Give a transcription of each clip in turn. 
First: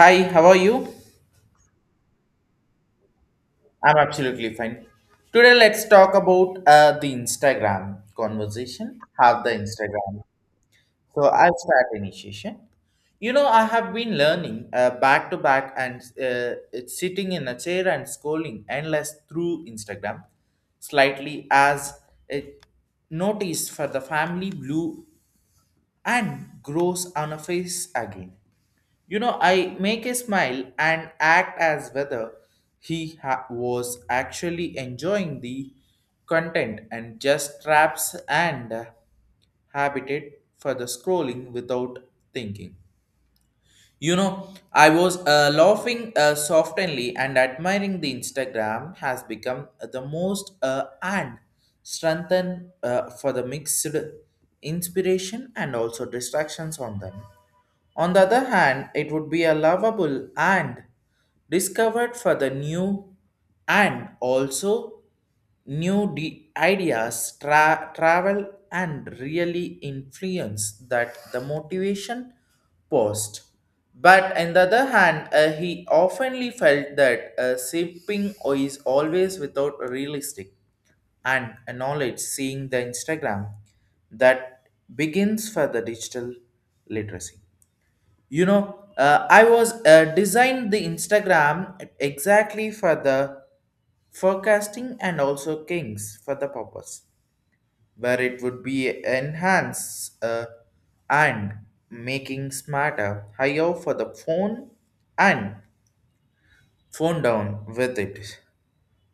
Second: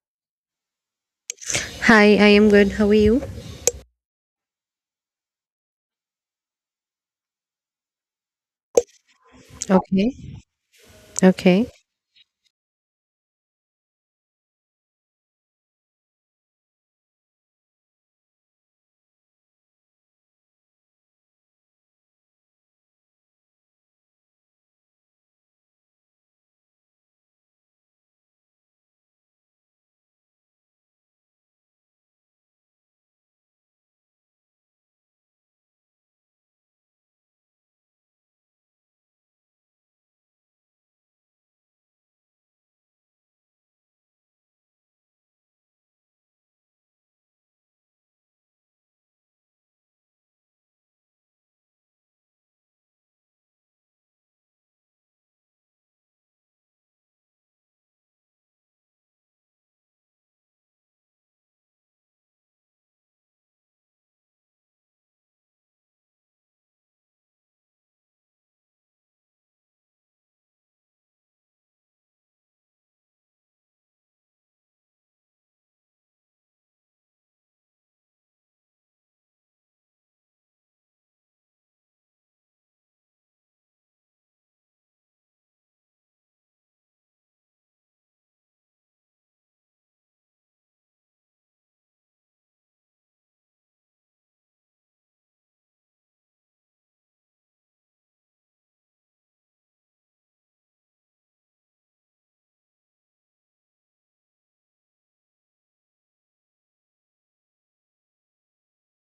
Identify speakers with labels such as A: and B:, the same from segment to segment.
A: Hi, how are you?
B: Hi, I am good. How are you?
A: I'm absolutely fine. Today, let's talk about the Instagram conversation. Have the
B: Okay,
A: Instagram. So, I'll
B: okay.
A: start initiation. You know, I have been learning back to back and it's sitting in a chair and scrolling endless through Instagram, slightly as it noticed for the family blue and grows on a face again. You know, I make a smile and act as whether was actually enjoying the content and just traps and habited for the scrolling without thinking. You know, I was laughing softly and admiring the Instagram has become the most and strengthened for the mixed inspiration and also distractions on them. On the other hand, it would be a lovable and discovered for the new and also ideas travel and really influence that the motivation post. But on the other hand, he oftenly felt that sipping is always without realistic and a knowledge seeing the Instagram that begins for the digital literacy. You know, I was designed the Instagram exactly for the forecasting and also kings for the purpose, where it would be enhanced and making smarter higher for the phone and phone down with it,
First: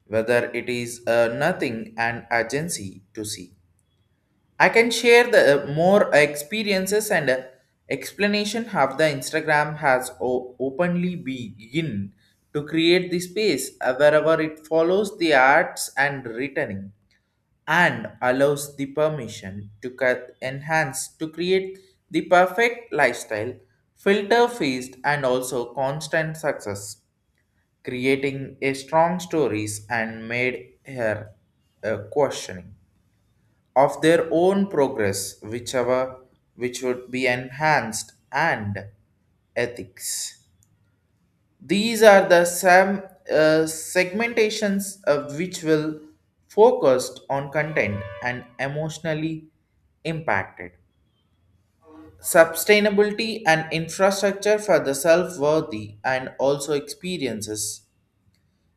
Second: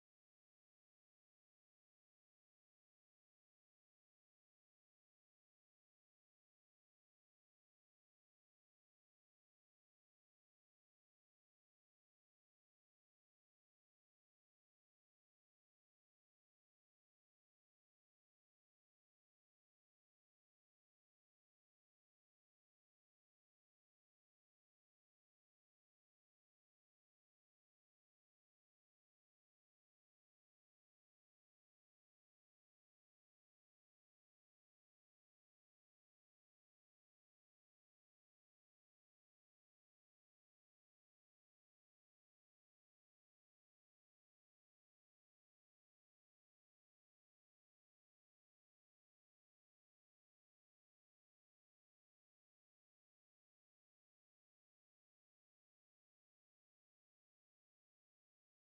A: whether it is nothing and urgency to see. I can share the more experiences and explanation how the Instagram has openly begin to create the space wherever it follows the arts and returning and allows the permission to cut enhance to create the perfect lifestyle filter feast and also constant success creating a strong stories and made her questioning of their own progress, whichever which would be enhanced and ethics. These are the some segmentations of which will focused on content and emotionally impacted. Sustainability and infrastructure for the self-worthy and also experiences,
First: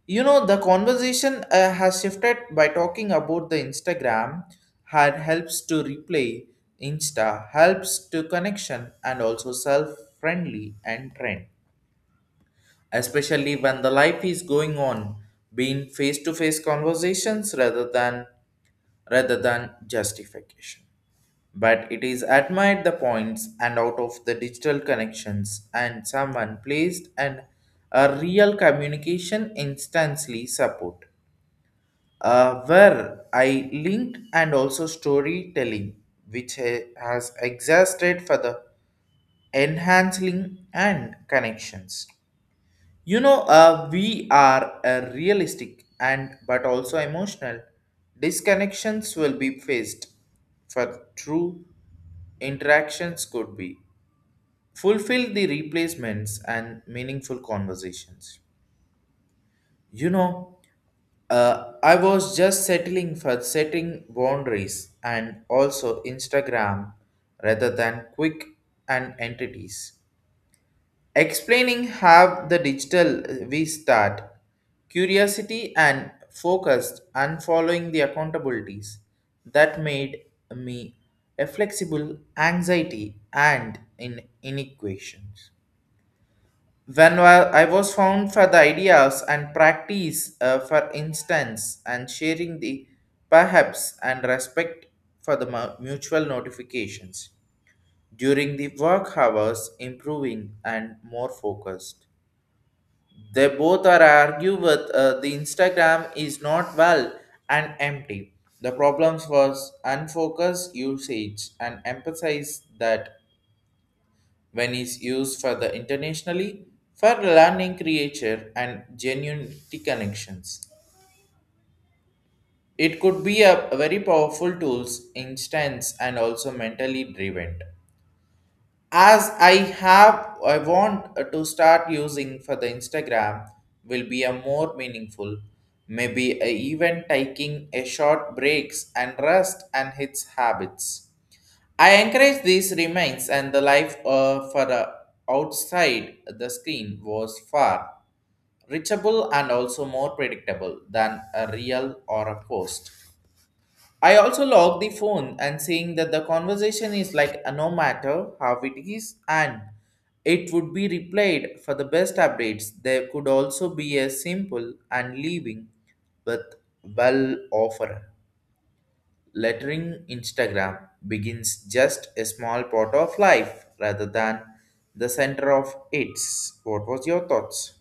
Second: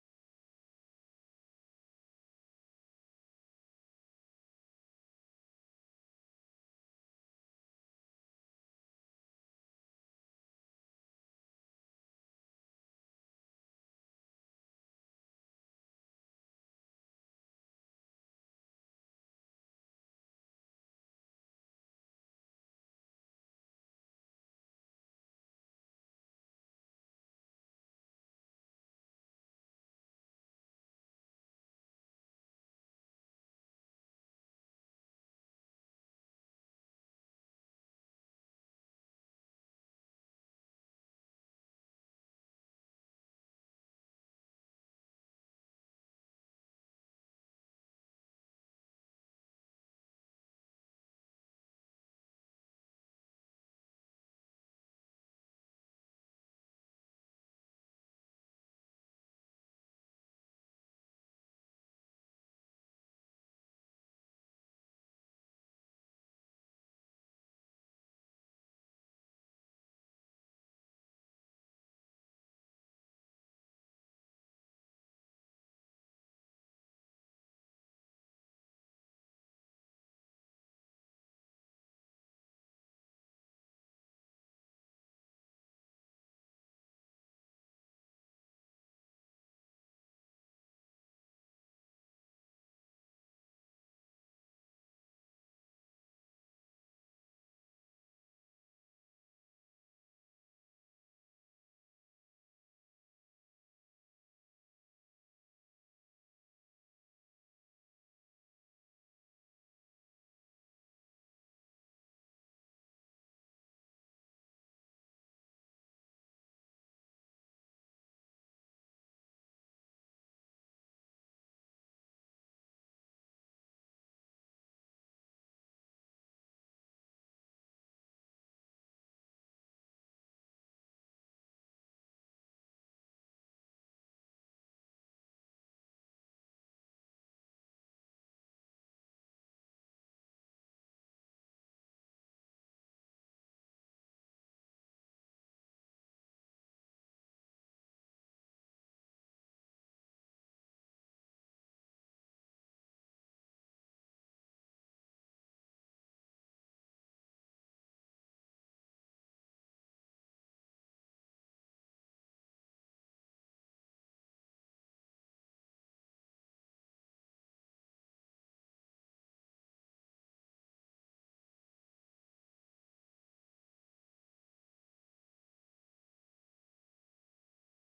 A: you know, the conversation has shifted by talking about the Instagram had helps to replay Insta, helps to connection and also self-friendly and trend. Especially when the life is going on, being face-to-face conversations rather than justification. But it is admired the points and out of the digital connections and someone placed and a real communication instantly support where I linked and also storytelling, which has exhausted for the enhancing and connections. You know, we are a realistic and but also emotional. Disconnections will be faced for true interactions could be fulfill the replacements and meaningful conversations, you know, I was just settling for setting boundaries and also Instagram rather than quick and entities. Explaining how the digital we start, curiosity and focused and following the accountabilities that made me a flexible anxiety and in inequations. When I was found for the ideas and practice, for instance, and sharing the perhaps and respect for the mutual notifications during the work hours, improving and more focused. They both are argue with the Instagram is not well and empty. The problems was unfocused usage and emphasize that when is used for the internationally for learning creature and genuine connections. It could be a very powerful tools, instance, and also mentally driven. As I have, I want to start using for the Instagram will be a more meaningful. Maybe a even taking a short breaks and rest and its habits. I encourage these reminds, and the life for outside the screen was far reachable and also more predictable than a real or a post. I also log the phone and seeing that the conversation is like no matter how it is and it would be replayed for the best updates. There could also be a simple and leaving with well offer lettering Instagram begins just a small part of life rather than the center of its. What was your thoughts?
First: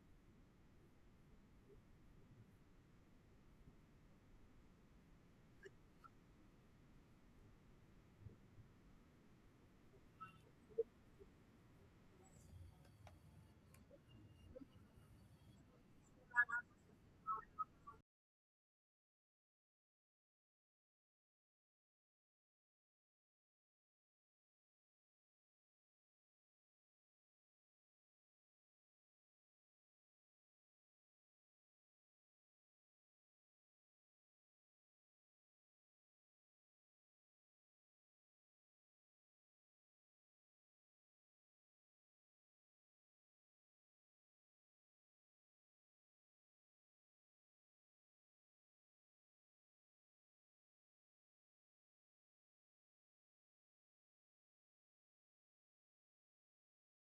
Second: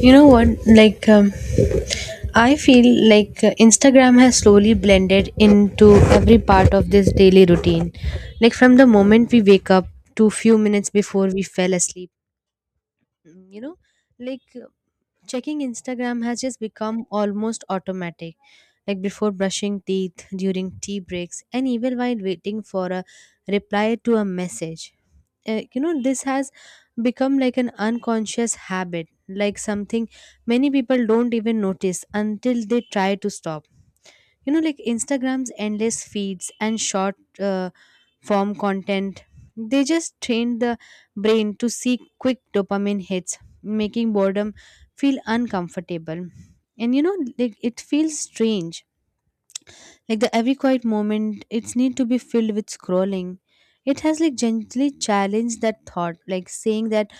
B: You know what? I feel like Instagram has slowly blended into every part of this daily routine. Like, from the moment we wake up to few minutes before we fell asleep, you know, like checking Instagram has just become almost automatic, like before brushing teeth, during tea breaks, and even while waiting for a reply to a message. You know, this has become like an unconscious habit, like something many people don't even notice until they try to stop. You know, like Instagram's endless feeds and short form content, they just train the brain to seek quick dopamine hits, making boredom feel uncomfortable. And you know, like it feels strange, like the every quiet moment it's need to be filled with scrolling. It has like gently challenged that thought, like saying that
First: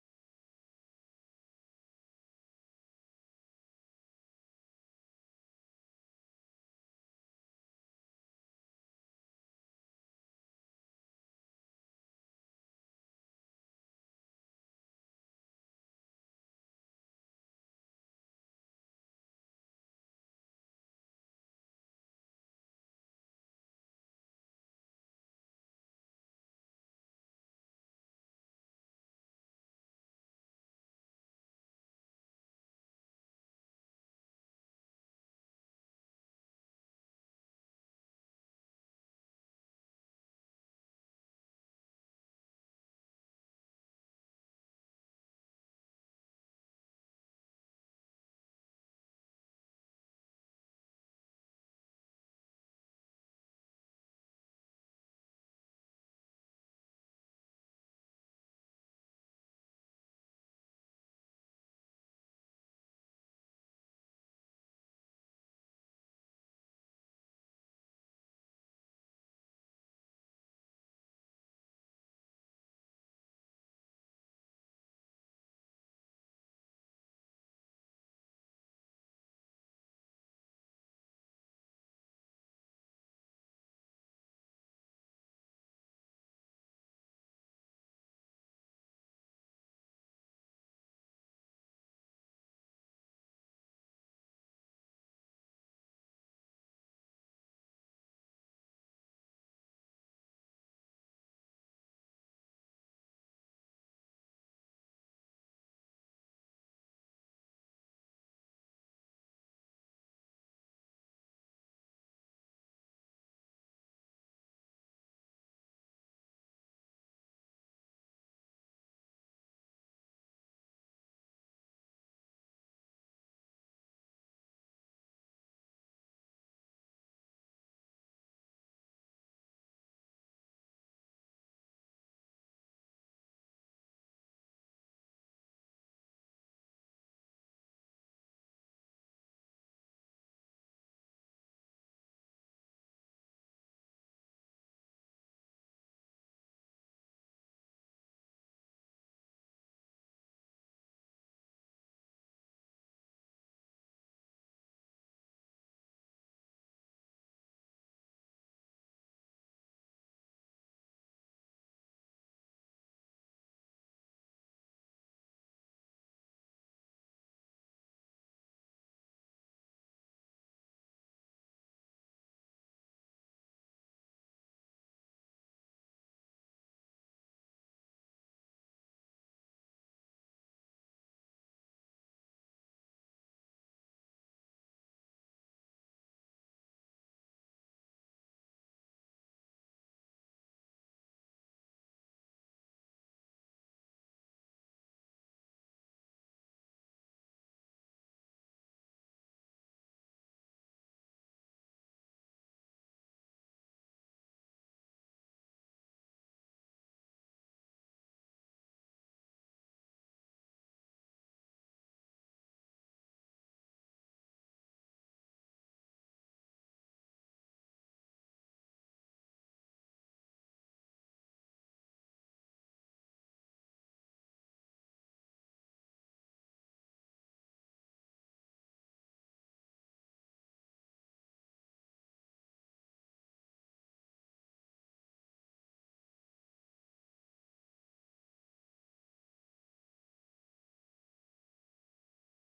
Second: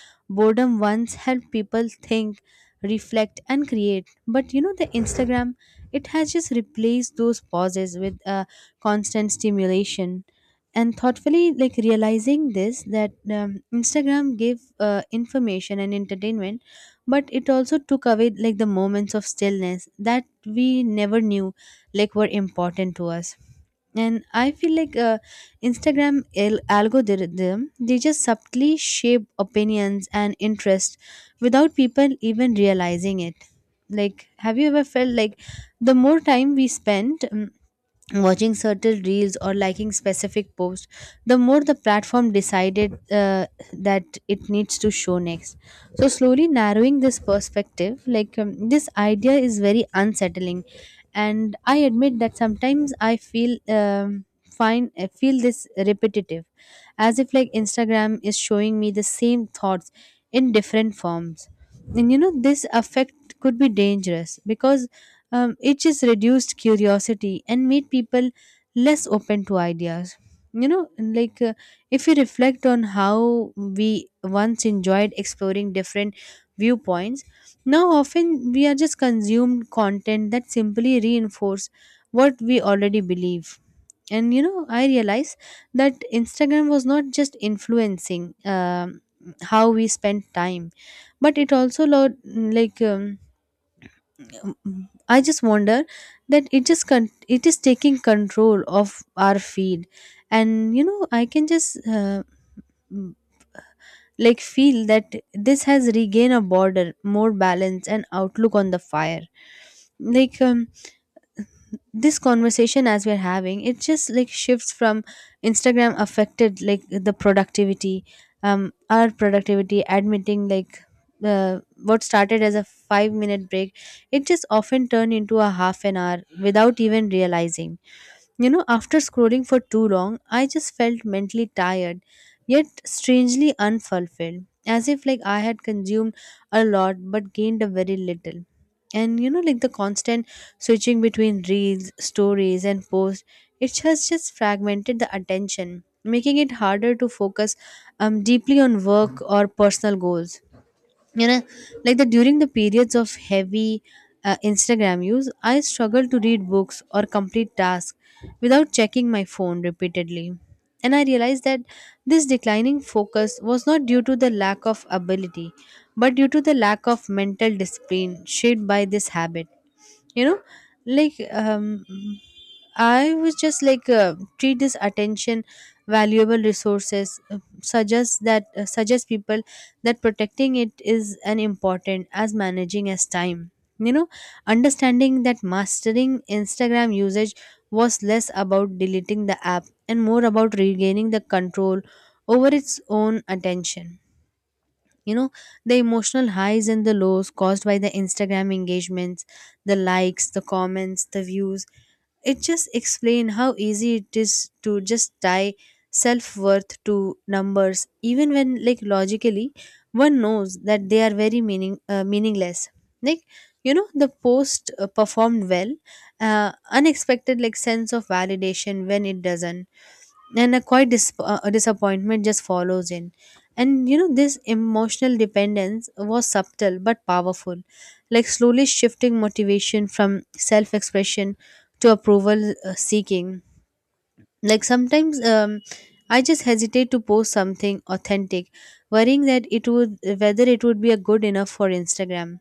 B: boredom once helped people think, reflect and create. But you know, the Instagram, it has just replaced those pauses with constant stimulation. And thoughtfully, like realizing this, that Instagram gave information and entertainment, but it also took away like the moments of stillness that we never knew like were important to us. And I feel like Instagram algorithm, they just subtly shape opinions and interest without people even realizing it. Like, have you ever felt like the more time we spend watching certain reels or liking specific posts, the more the platform decided that it needs to show next, so slowly narrowing this perspective. This idea is very unsettling, and I admit that sometimes I feel fine I feel this repetitive, as if like Instagram is showing me the same thoughts in different forms. And you know, this effect could be dangerous because it just reduced curiosity and made people less open to ideas. You know, like uh, if you reflect on how we once enjoyed exploring different viewpoints, now often we are just consumed content that simply reinforce what we already believe. And you know, I realized that Instagram was not just influencing how we spend time, but it also like um, I just wonder that it just it is taking control of our feed. And you know, I can just mm, like feel that this has regained a border, more balance, and outlook on the fire. Like um, this conversation as we're having it, just like, shifts from Instagram affected like the productivity, our productivity, admitting like what started as a 5-minute break, it just often turned into a half an hour without even realizing. You know, after scrolling for too long, I just felt mentally tired, yet strangely unfulfilled, as if like I had consumed a lot but gained a very little. And you know, like the constant switching between reels, stories, and posts, it has just fragmented the attention, making it harder to focus deeply on work or personal goals. You know, like the during the periods of heavy Instagram use, I struggle to read books or complete tasks without checking my phone repeatedly. And I realized that this declining focus was not due to the lack of ability, but due to the lack of mental discipline shaped by this habit. You know, like um, I was just treat this attention valuable resources, suggest people that protecting it is an important as managing as time. You know, understanding that mastering Instagram usage was less about deleting the app and more about regaining the control over its own attention. You know, the emotional highs and the lows caused by the Instagram engagements, the likes, the comments, the views, it just explains how easy it is to just tie self worth to numbers, even when like logically one knows that they are very meaningless. Like, you know, the post performed well, unexpected like sense of validation, when it doesn't, and a quite dis- a disappointment just follows in. And you know, this emotional dependence was subtle but powerful, like slowly shifting motivation from self-expression to approval seeking. Like sometimes I just hesitate to post something authentic, worrying that it would, whether it would be a good enough for Instagram.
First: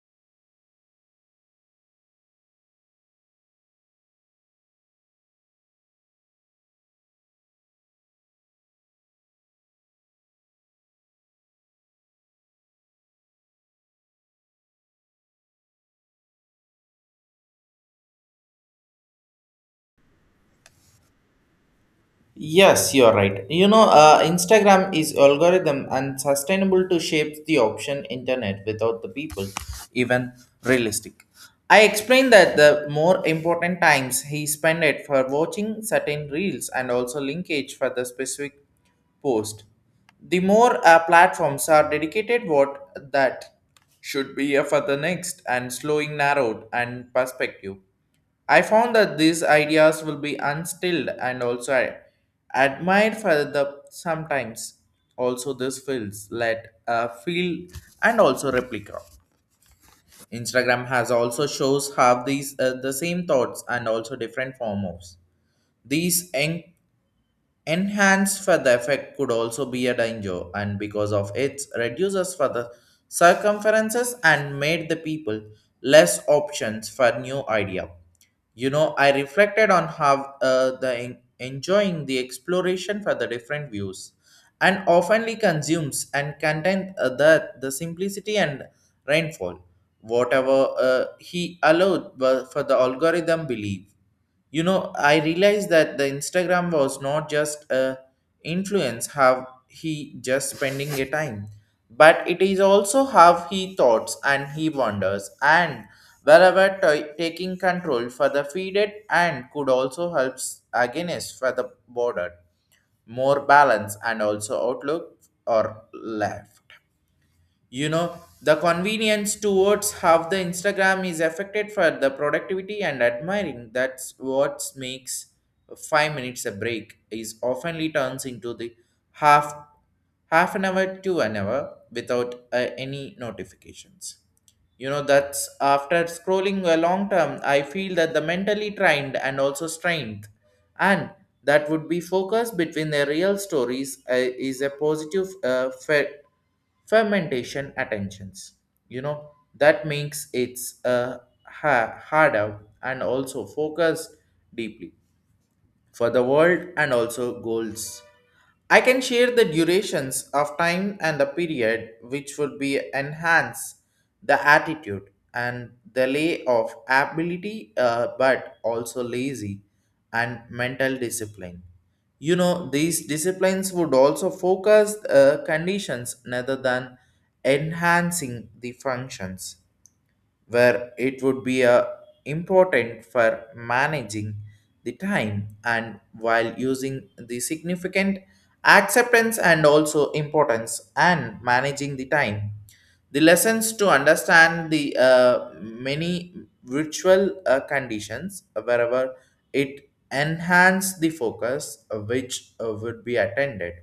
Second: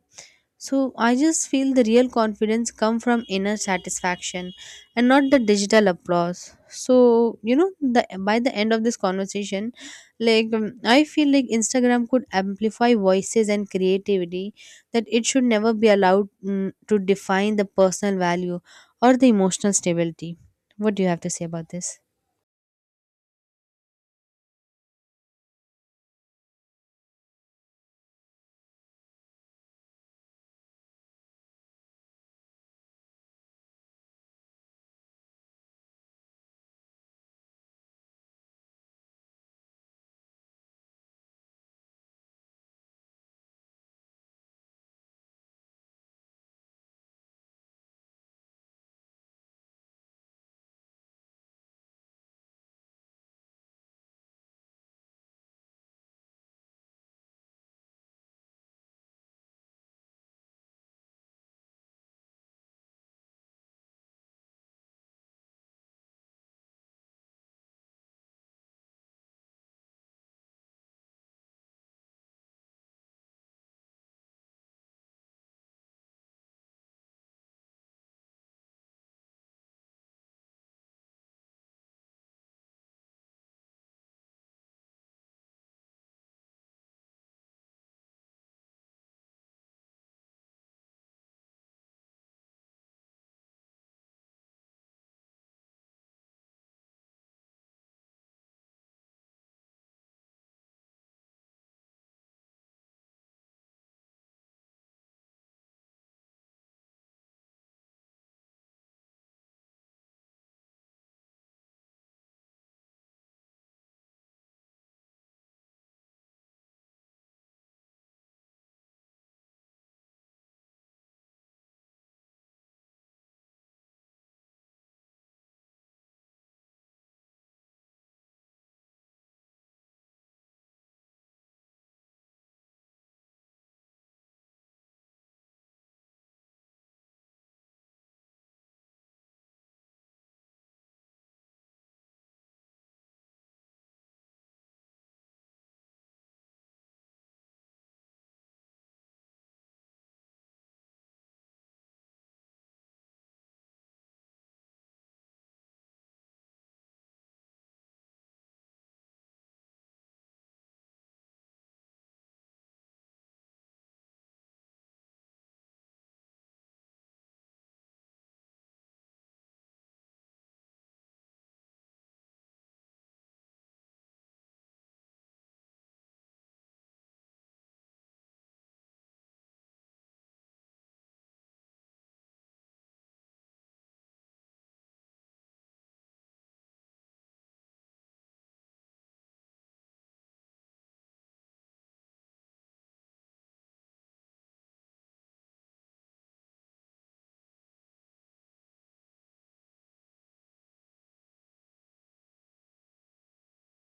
B: So I just feel the real confidence come from inner satisfaction and not the digital applause. So you know, the by the end of this conversation, I feel like Instagram could amplify voices and creativity, that it should never be allowed to define the personal value or the emotional stability. What do you have to say about this?
A: Yes, you're right. You know, Instagram is algorithm and sustainable to shape the option internet without the people even realistic. I explained that the more important times he spent it for watching certain reels and also linkage for the specific post. The more platforms are dedicated what that should be for the next and slowing narrowed and perspective. I found that these ideas will be instilled and also I admired for the sometimes also this feels let feel and also replica. Instagram has also shows have these the same thoughts and also different forms. These en- Enhanced for the effect could also be a danger, and because of its reduces for the circumferences and made the people less options for new idea. You know, I reflected on how the enjoying the exploration for the different views, and oftenly consumes and content the simplicity and rainfall, whatever he allowed were for the algorithm believe, you know, I realized that the Instagram was not just a influence how he just spending a time but it is also how he thoughts and he wonders and wherever taking control for the feeded and could also helps against for the border, more balance and also outlook or life. You know, the convenience towards how the Instagram is affected for the productivity and admiring that's what makes 5 minutes a break is oftenly turns into the half half an hour to an hour without any notifications. You know, that's after scrolling a long term, I feel that the mentally trained and also strained, and that would be focus between the real stories is a positive fermentation attentions. You know, that makes it's harder and also focus deeply for the world and also goals. I can share the durations of time and the period which would be enhance the attitude and the lay of ability but also lazy and mental discipline. You know, these disciplines would also focus conditions rather than enhancing the functions where it would be a important for managing the time and while using the significant acceptance and also importance and managing the time, the lessons to understand the many virtual conditions wherever it enhance the focus which would be attended.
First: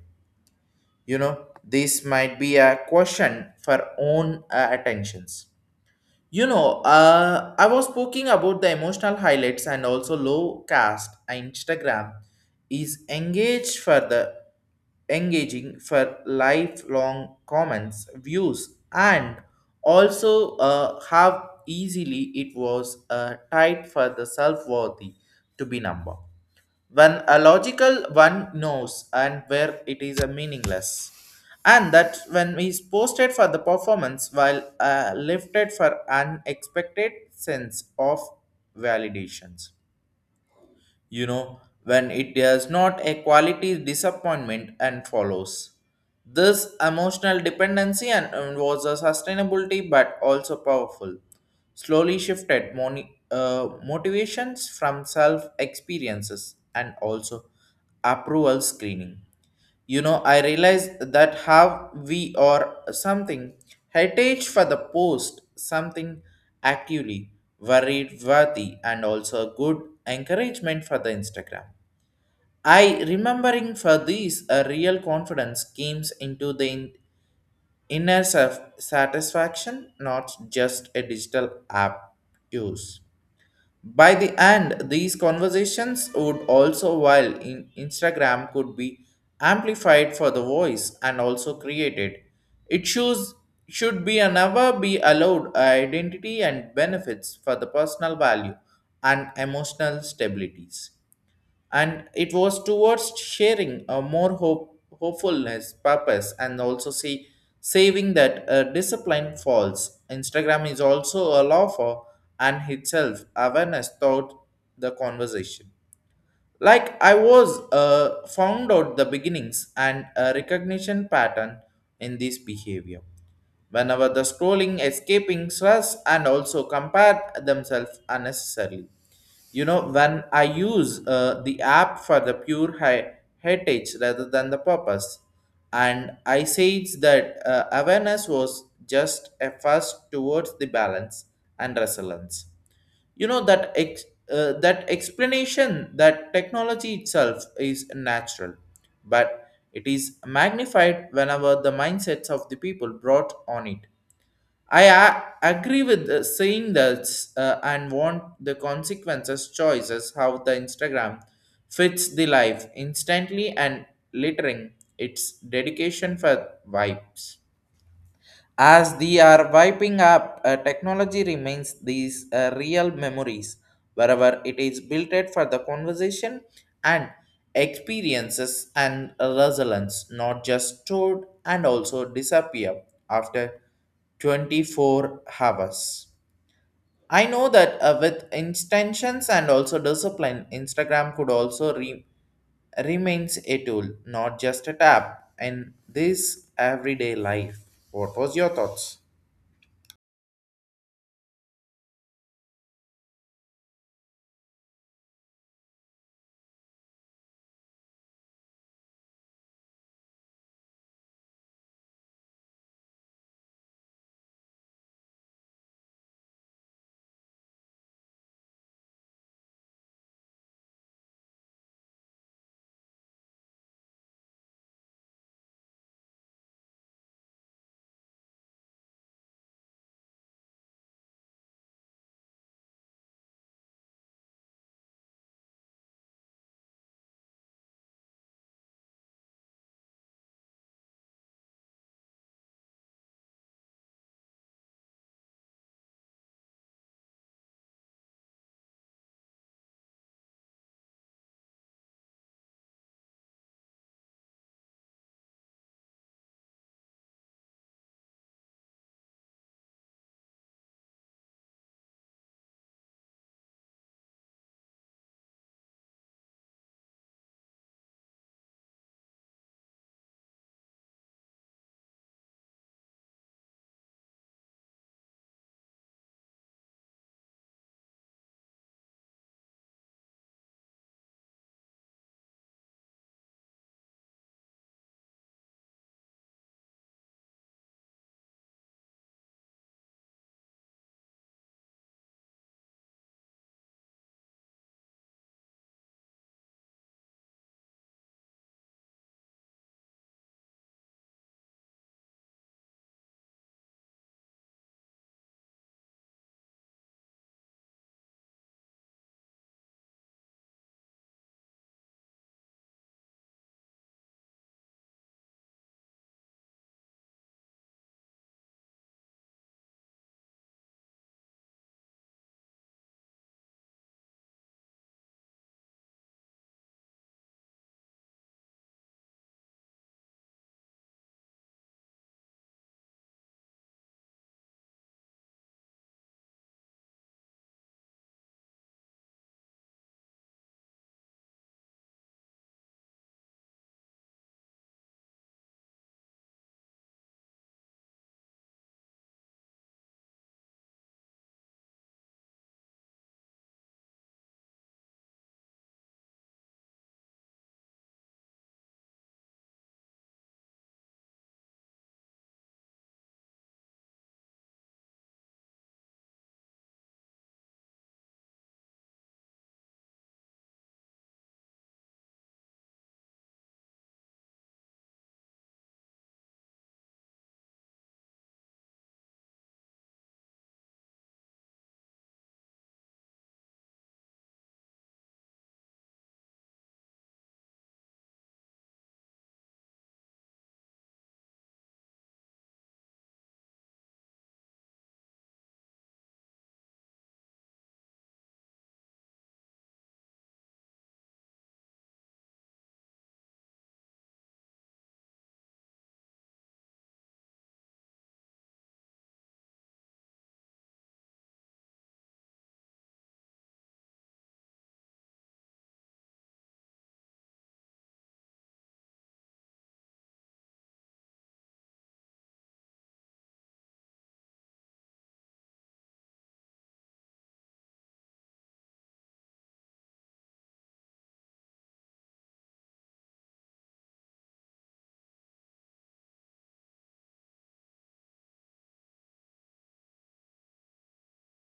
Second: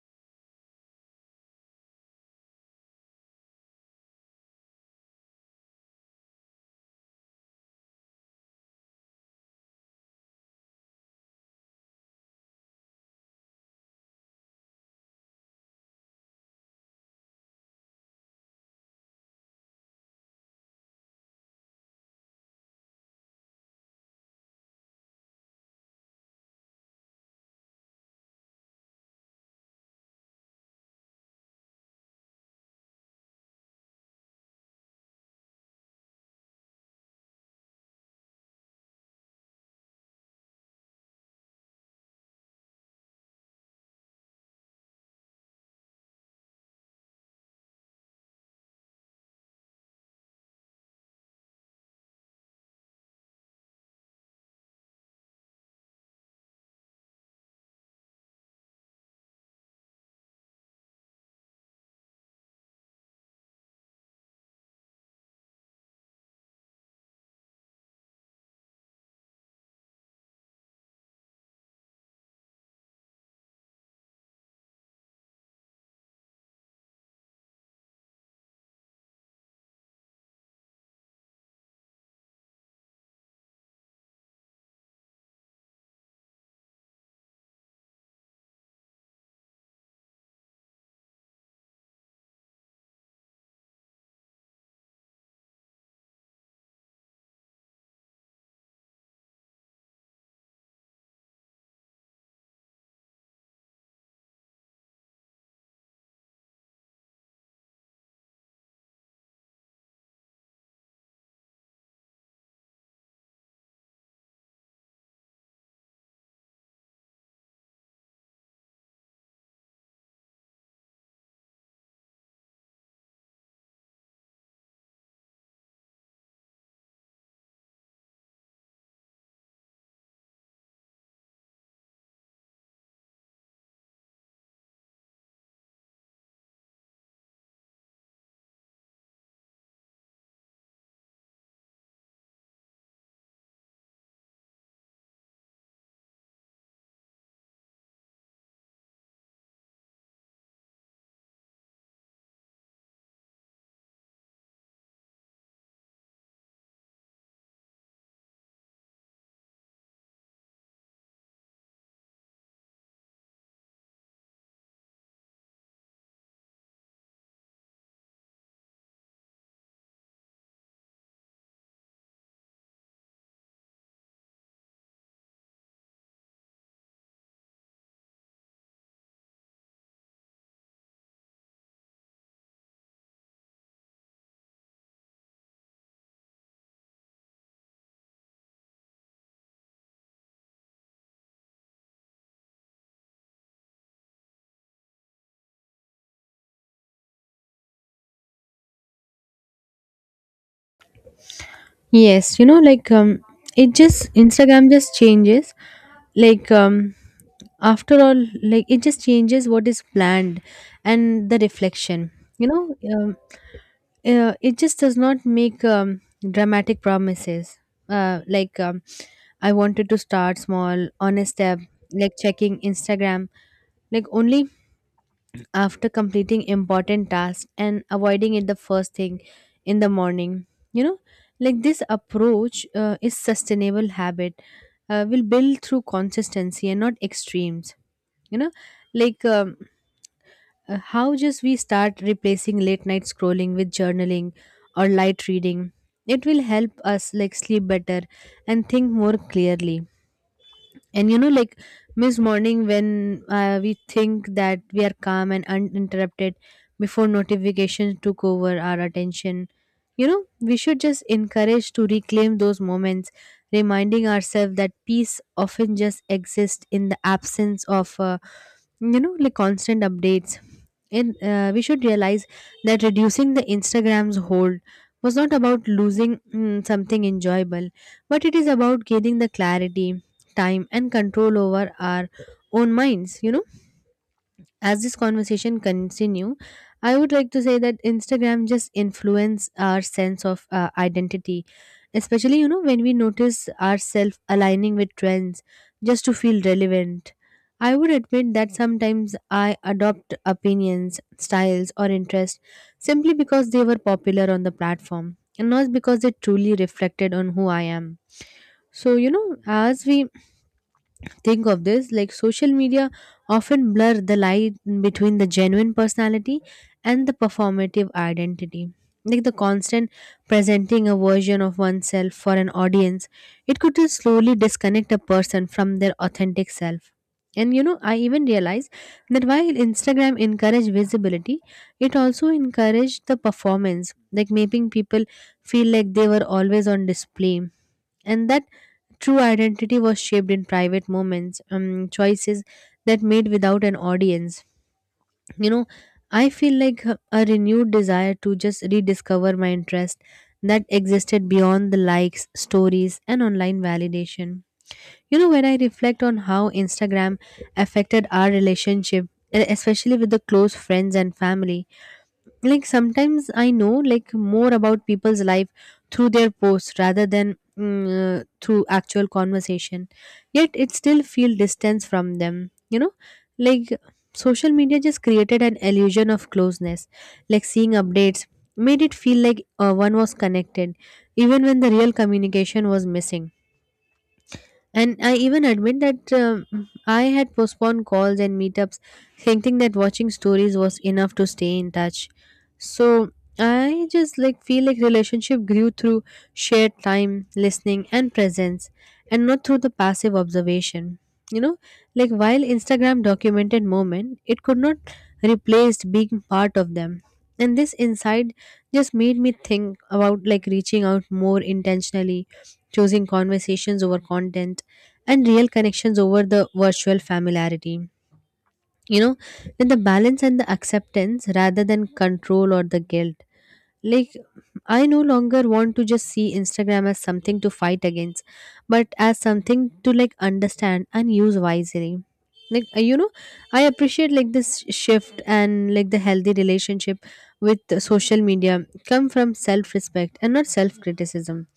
A: You know, this might be a question for own attentions. You know, I was speaking about the emotional highlights and also low cast. Instagram is engaged for the engaging for lifelong comments, views, and also how easily it was tied for the self-worthy to be number when a logical one knows and where it is a meaningless and that when he is posted for the performance while lifted for unexpected sense of validations, you know, when it does not a quality disappointment and follows. This emotional dependency and was a sustainability but also powerful. Slowly shifted motivations from self experiences and also approval screening. You know, I realize that how we or something heritage for the post, something actively worried worthy, and also good encouragement for the Instagram. I remembering for these a real confidence came into the inner self satisfaction, not just a digital app use. By the end, these conversations would also, while in Instagram could be amplified for the voice and also created, it shows, should be and never be allowed identity and benefits for the personal value and emotional stabilities, and it was towards sharing a more hopefulness purpose and also see saving that discipline falls Instagram is also a law for and itself awareness thought the conversation, like I was found out the beginnings and a recognition pattern in this behavior whenever the scrolling escaping stress and also compare themselves unnecessarily. You know, when I use the app for the pure heritage rather than the purpose, and I say that awareness was just a first towards the balance and resilience. You know, that explanation that technology itself is natural but it is magnified whenever the mindsets of the people brought on it. I agree with saying that and want the consequences choices how the Instagram fits the life instantly and littering its dedication for vibes. As they are wiping up, technology remains these real memories wherever it is built it for the conversation and experiences and resilience, not just stored and also disappear after 24 hours. I know that with intentions and also discipline, Instagram could also remains a tool, not just a tab in this everyday life. What was your thoughts?
B: Yes, you know, it just Instagram just changes. Like um, After all, like it just changes what is planned and the reflection. You know, it just does not make dramatic promises. Uh, like um, I wanted to start small, on a step, like checking Instagram, like only after completing important tasks and avoiding it the first thing in the morning. You know, like this approach is sustainable habit, will build through consistency and not extremes. You know, like um, how just we start replacing late night scrolling with journaling or light reading, it will help us like sleep better and think more clearly. And you know, like miss morning when we think that we are calm and uninterrupted before notifications took over our attention. You know, we should just encourage to reclaim those moments, reminding ourselves that peace often just exists in the absence of you know, like constant updates. And we should realize that reducing the Instagram's hold was not about losing something enjoyable, but it is about gaining the clarity, time and control over our own minds. You know, as this conversation continue, I would like to say that Instagram just influence our sense of identity, especially, you know, when we notice ourselves aligning with trends just to feel relevant. I would admit that sometimes I adopt opinions, styles or interests simply because they were popular on the platform and not because they truly reflected on who I am. So you know, as we think of this, like social media often blur the line between the genuine personality and the performative identity. Like the constant presenting a version of oneself for an audience, it could just slowly disconnect a person from their authentic self. And you know, I even realized that while Instagram encouraged visibility, it also encouraged the performance, like making people feel like they were always on display. And that true identity was shaped in private moments, choices that made without an audience. You know, I feel like a renewed desire to just rediscover my interest that existed beyond the likes, stories, and online validation. You know, when I reflect on how Instagram affected our relationship, especially with the close friends and family, like sometimes I know like more about people's life through their posts rather than through actual conversation, yet it still feel distance from them. You know, like social media just created an illusion of closeness, like seeing updates made it feel like one was connected even when the real communication was missing. And I even admit that I had postponed calls and meetups, thinking that watching stories was enough to stay in touch. So I just like feel like relationship grew through shared time, listening, and presence, and not through the passive observation. You know, like while Instagram documented moment, it could not replace being part of them. And this insight just made me think about like reaching out more intentionally, choosing conversations over content and real connections over the virtual familiarity. You know, then the balance and the acceptance rather than control or the guilt. Like, I no longer want to just see Instagram as something to fight against, but as something to like understand and use wisely. You know, I appreciate like this shift and like the healthy relationship with social media come from self respect and not self criticism.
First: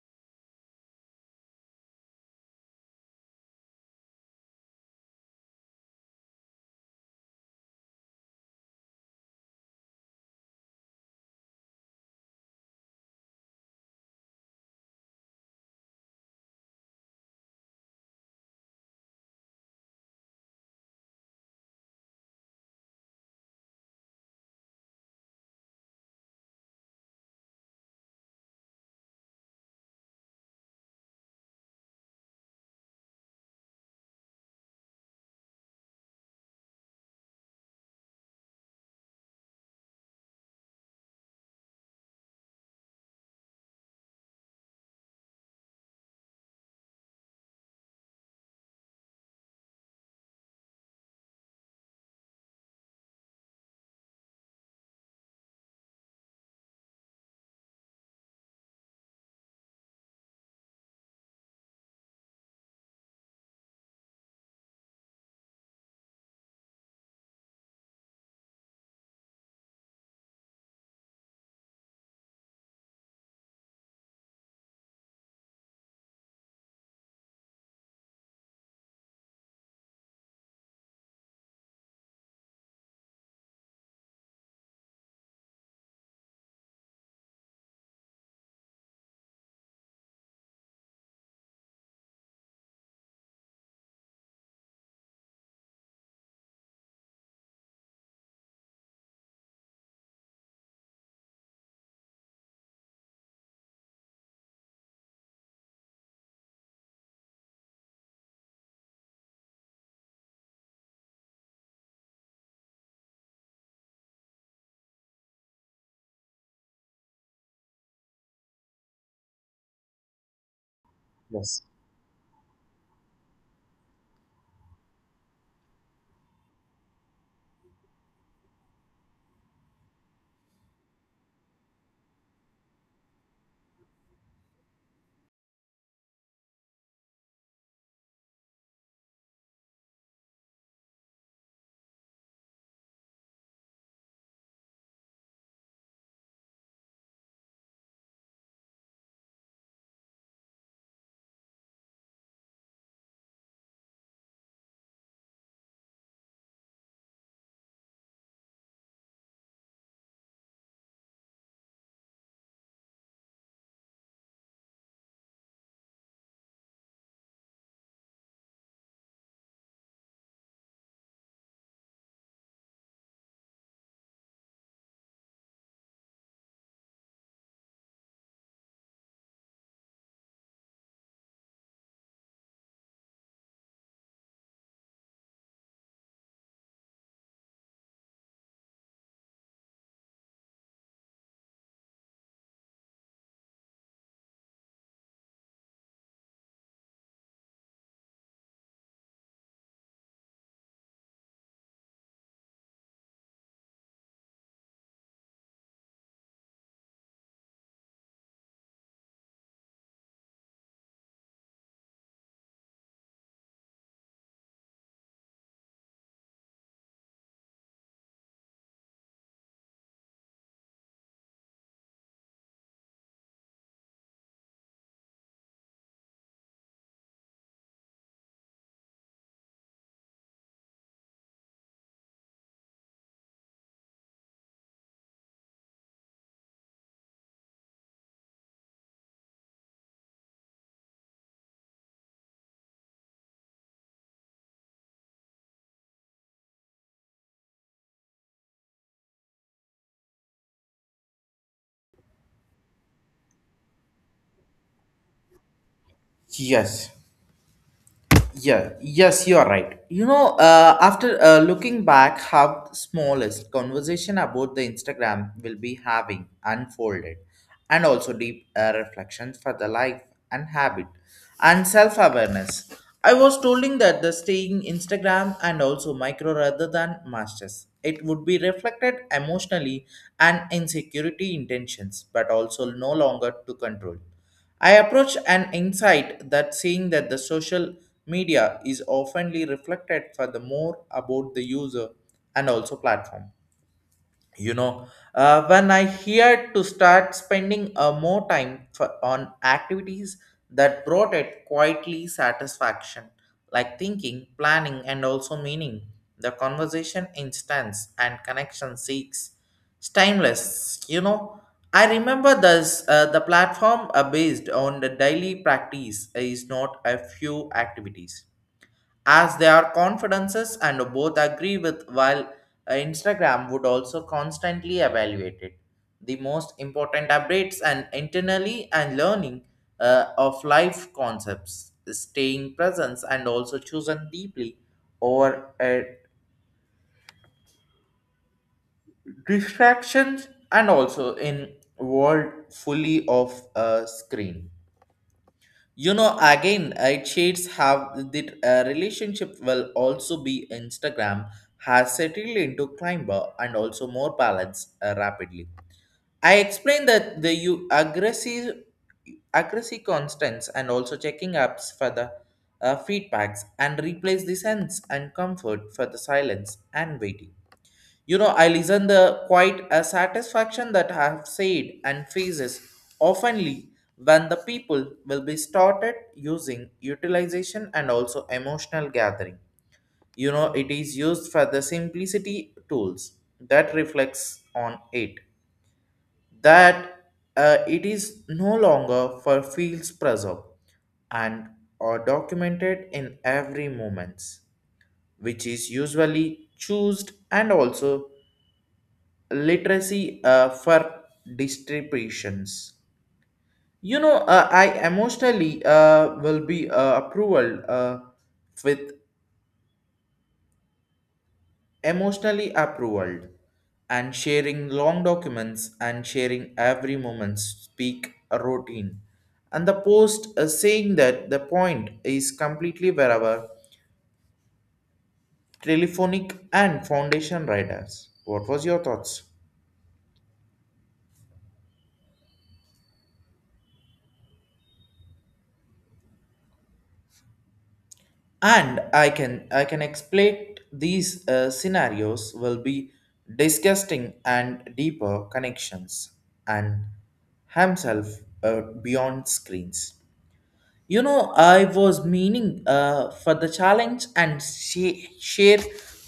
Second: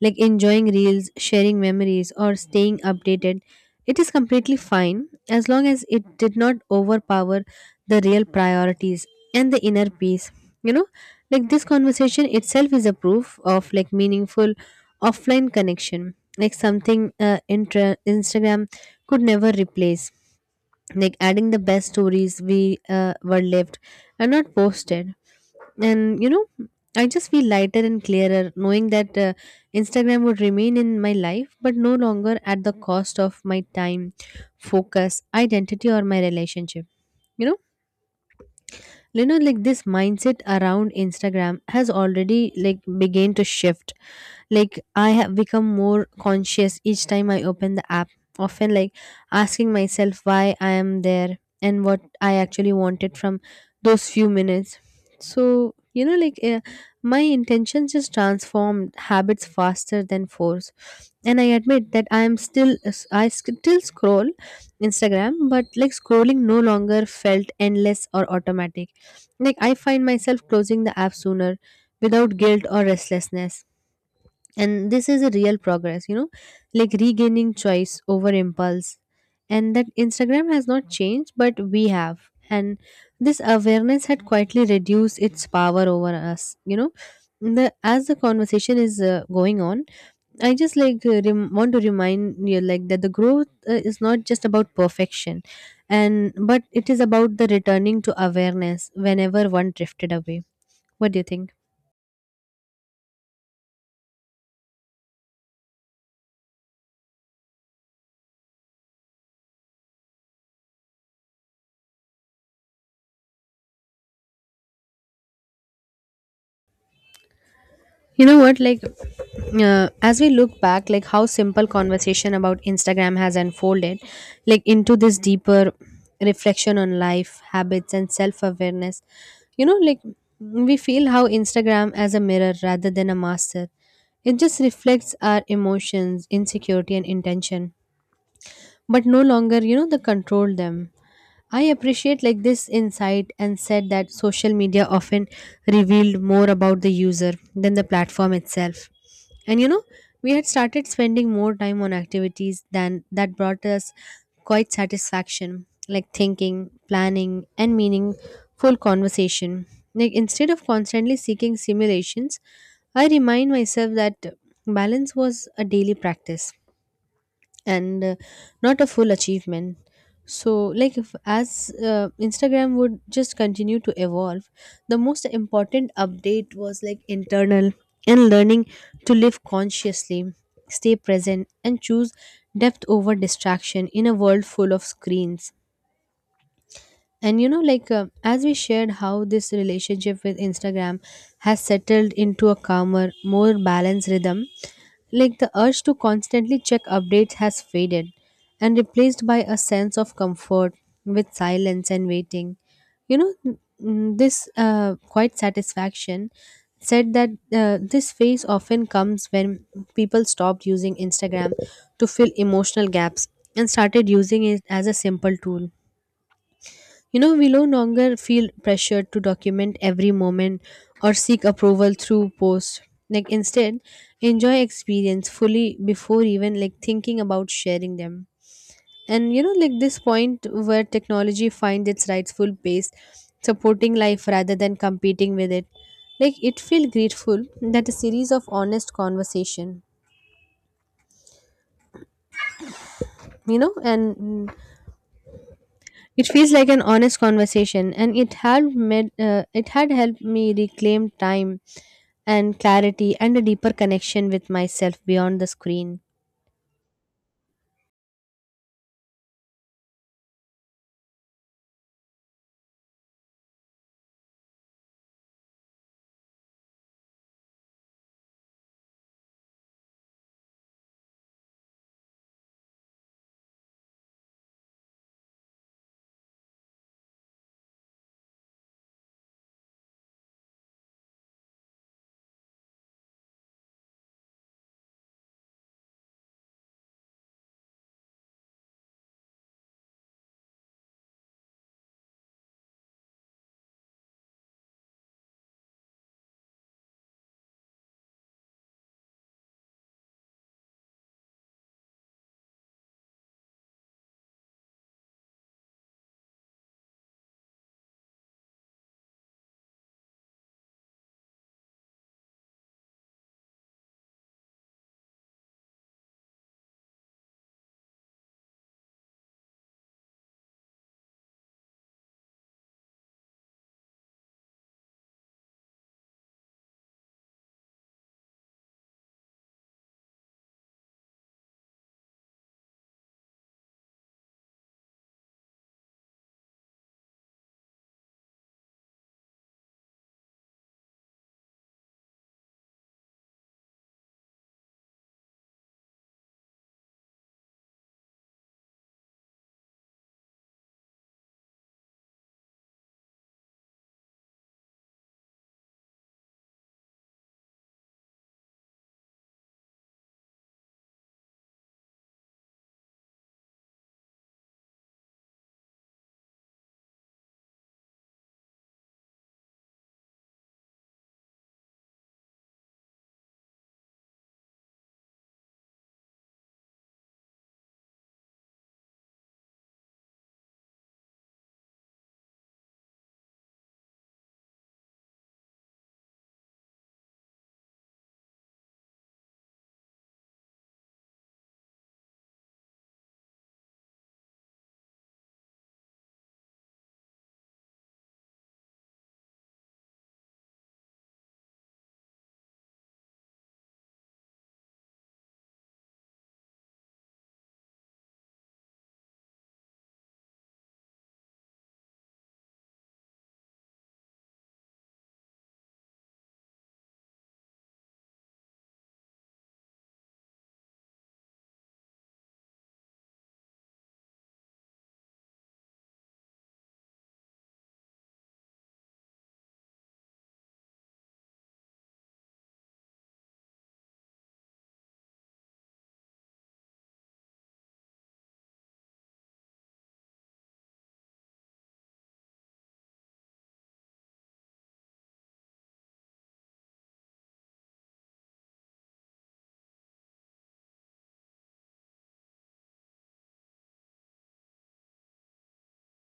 B: Like, enjoying reels, sharing memories, or staying updated, it is completely fine as long as it did not overpower the real priorities and the inner peace. You know, like this conversation itself is a proof of like meaningful offline connection, like something Instagram could never replace, like adding the best stories we were lived and not posted. And you know, I just feel lighter and clearer knowing that Instagram would remain in my life but no longer at the cost of my time, focus, identity or my relationship. You know you know like this mindset around Instagram has already like began to shift. Like, I have become more conscious each time I open the app, often like asking myself why I am there and what I actually wanted from those few minutes. So you know, my intentions just transformed habits faster than force. And I admit that I still scroll Instagram, but like scrolling no longer felt endless or automatic. Like, I find myself closing the app sooner without guilt or restlessness. And this is a real progress, you know, like regaining choice over impulse. And that Instagram has not changed, but we have. And this awareness had quietly reduced its power over us, you know. The, as the conversation is going on, I just want to remind you like that the growth is not just about perfection and but it is about the returning to awareness whenever one drifted away. What do you think? You know what, as we look back, like how
A: Yes.
B: simple conversation about Instagram has unfolded like into this deeper reflection on life, habits and self-awareness. You know, like we feel how Instagram as a mirror rather than a master, it just reflects our emotions, insecurity and intention, but no longer, you know, the control them. I appreciate like this insight and said that social media often revealed more about the user than the platform itself. And you know, we had started spending more time on activities than that brought us quite satisfaction, like thinking, planning and meaningful conversation, like instead of constantly seeking simulations. I remind myself that balance was a daily practice, and not a full achievement. So like if, as Instagram would just continue to evolve, the most important update was like internal, and learning to live consciously, stay present and choose depth over distraction in a world full of screens. And you know, as we shared how this relationship with Instagram has settled into a calmer, more balanced rhythm, like the urge to constantly check updates has faded and replaced by a sense of comfort with silence and waiting. You know, this quite satisfaction said that this phase often comes when people stopped using Instagram to fill emotional gaps and started using it as a simple tool. You know, we no longer feel pressured to document every moment or seek approval through posts. Like instead, enjoy experience fully before even like thinking about sharing them. And you know, like this point where technology finds its rightful place, supporting life rather than competing with it. Like it feel grateful that a series of honest conversation, you know, and it feels like an honest conversation, and it had made it had helped me reclaim time and clarity and a deeper connection with myself beyond the screen.
A: Yes. Yeah. Yes, you are right. You know, after looking back, how the smallest conversation about the Instagram will be having unfolded, and also deep reflections for the life and habit and self awareness. I was telling that the staying Instagram and also micro rather than masters. It would be reflected emotionally and insecurity intentions, but also no longer to control. I approach an insight that seeing that the social media is oftenly reflected for the more about the user and also platform. You know, when I heard to start spending more time for, on activities that brought it quietly satisfaction, like thinking, planning and also meaning the conversation instance and connection seeks it's timeless. You know, I remember this, the platform based on the daily practice is not a few activities as they are confidences and both agree with while Instagram would also constantly evaluate it, the most important updates and internally and learning of life concepts staying presence and also chosen deeply or distractions and also in world fully of screen. You know, again, it shades have the relationship will also be Instagram has settled into climber and also more balance rapidly. I explained that the you aggressive constants and also checking apps for the feedbacks and replace the sense and comfort for the silence and waiting. You know, I listen the quite a satisfaction that I have said and faces oftenly when the people will be started using utilization and also emotional gathering. You know, it is used for the simplicity tools that reflects on it. That it is no longer for fields preserved and are documented in every moments, which is usually choosed and also literacy for distributions. You know, i emotionally will be approval with emotionally approval and sharing long documents and sharing every moment speak a routine and the post saying that the point is completely wherever telephonic and foundation riders what was your thoughts, and I can expect these scenarios will be disgusting and deeper connections and himself beyond screens. You know, I was meaning for the challenge and share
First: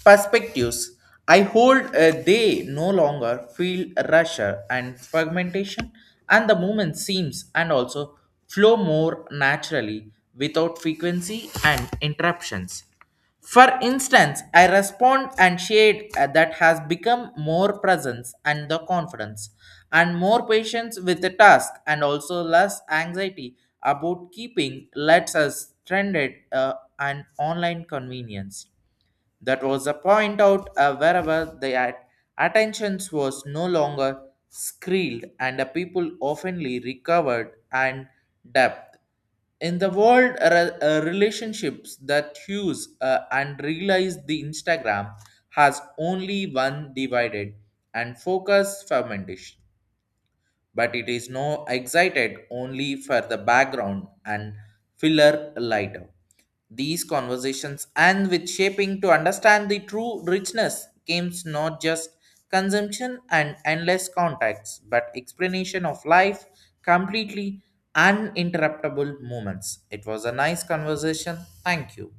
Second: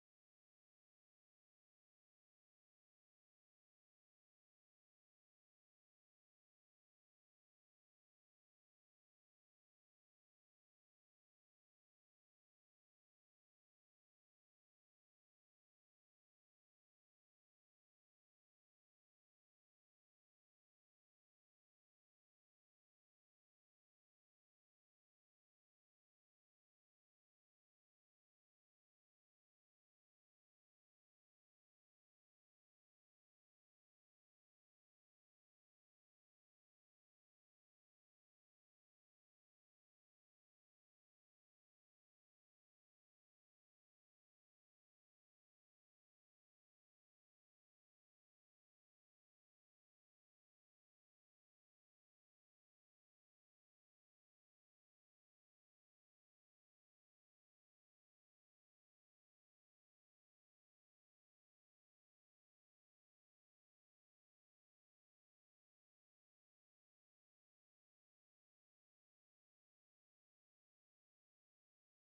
A: perspectives. I hold they no longer feel rusher and fragmentation, and the movement seems and also flow more naturally without frequency and interruptions. For instance, I respond and shade that has become more presence and the confidence, and more patience with the task, and also less anxiety about keeping lets us trended and online convenience. That was a point out wherever the attentions was no longer screeled and the people oftenly recovered and depth. In the world relationships that use and realize the Instagram has only one divided and focus fermentation but it is no excited only for the background and filler lighter. These conversations and with shaping to understand the true richness comes not just consumption and endless contacts, but explanation of life completely uninterruptible moments. It was a nice conversation. Thank you.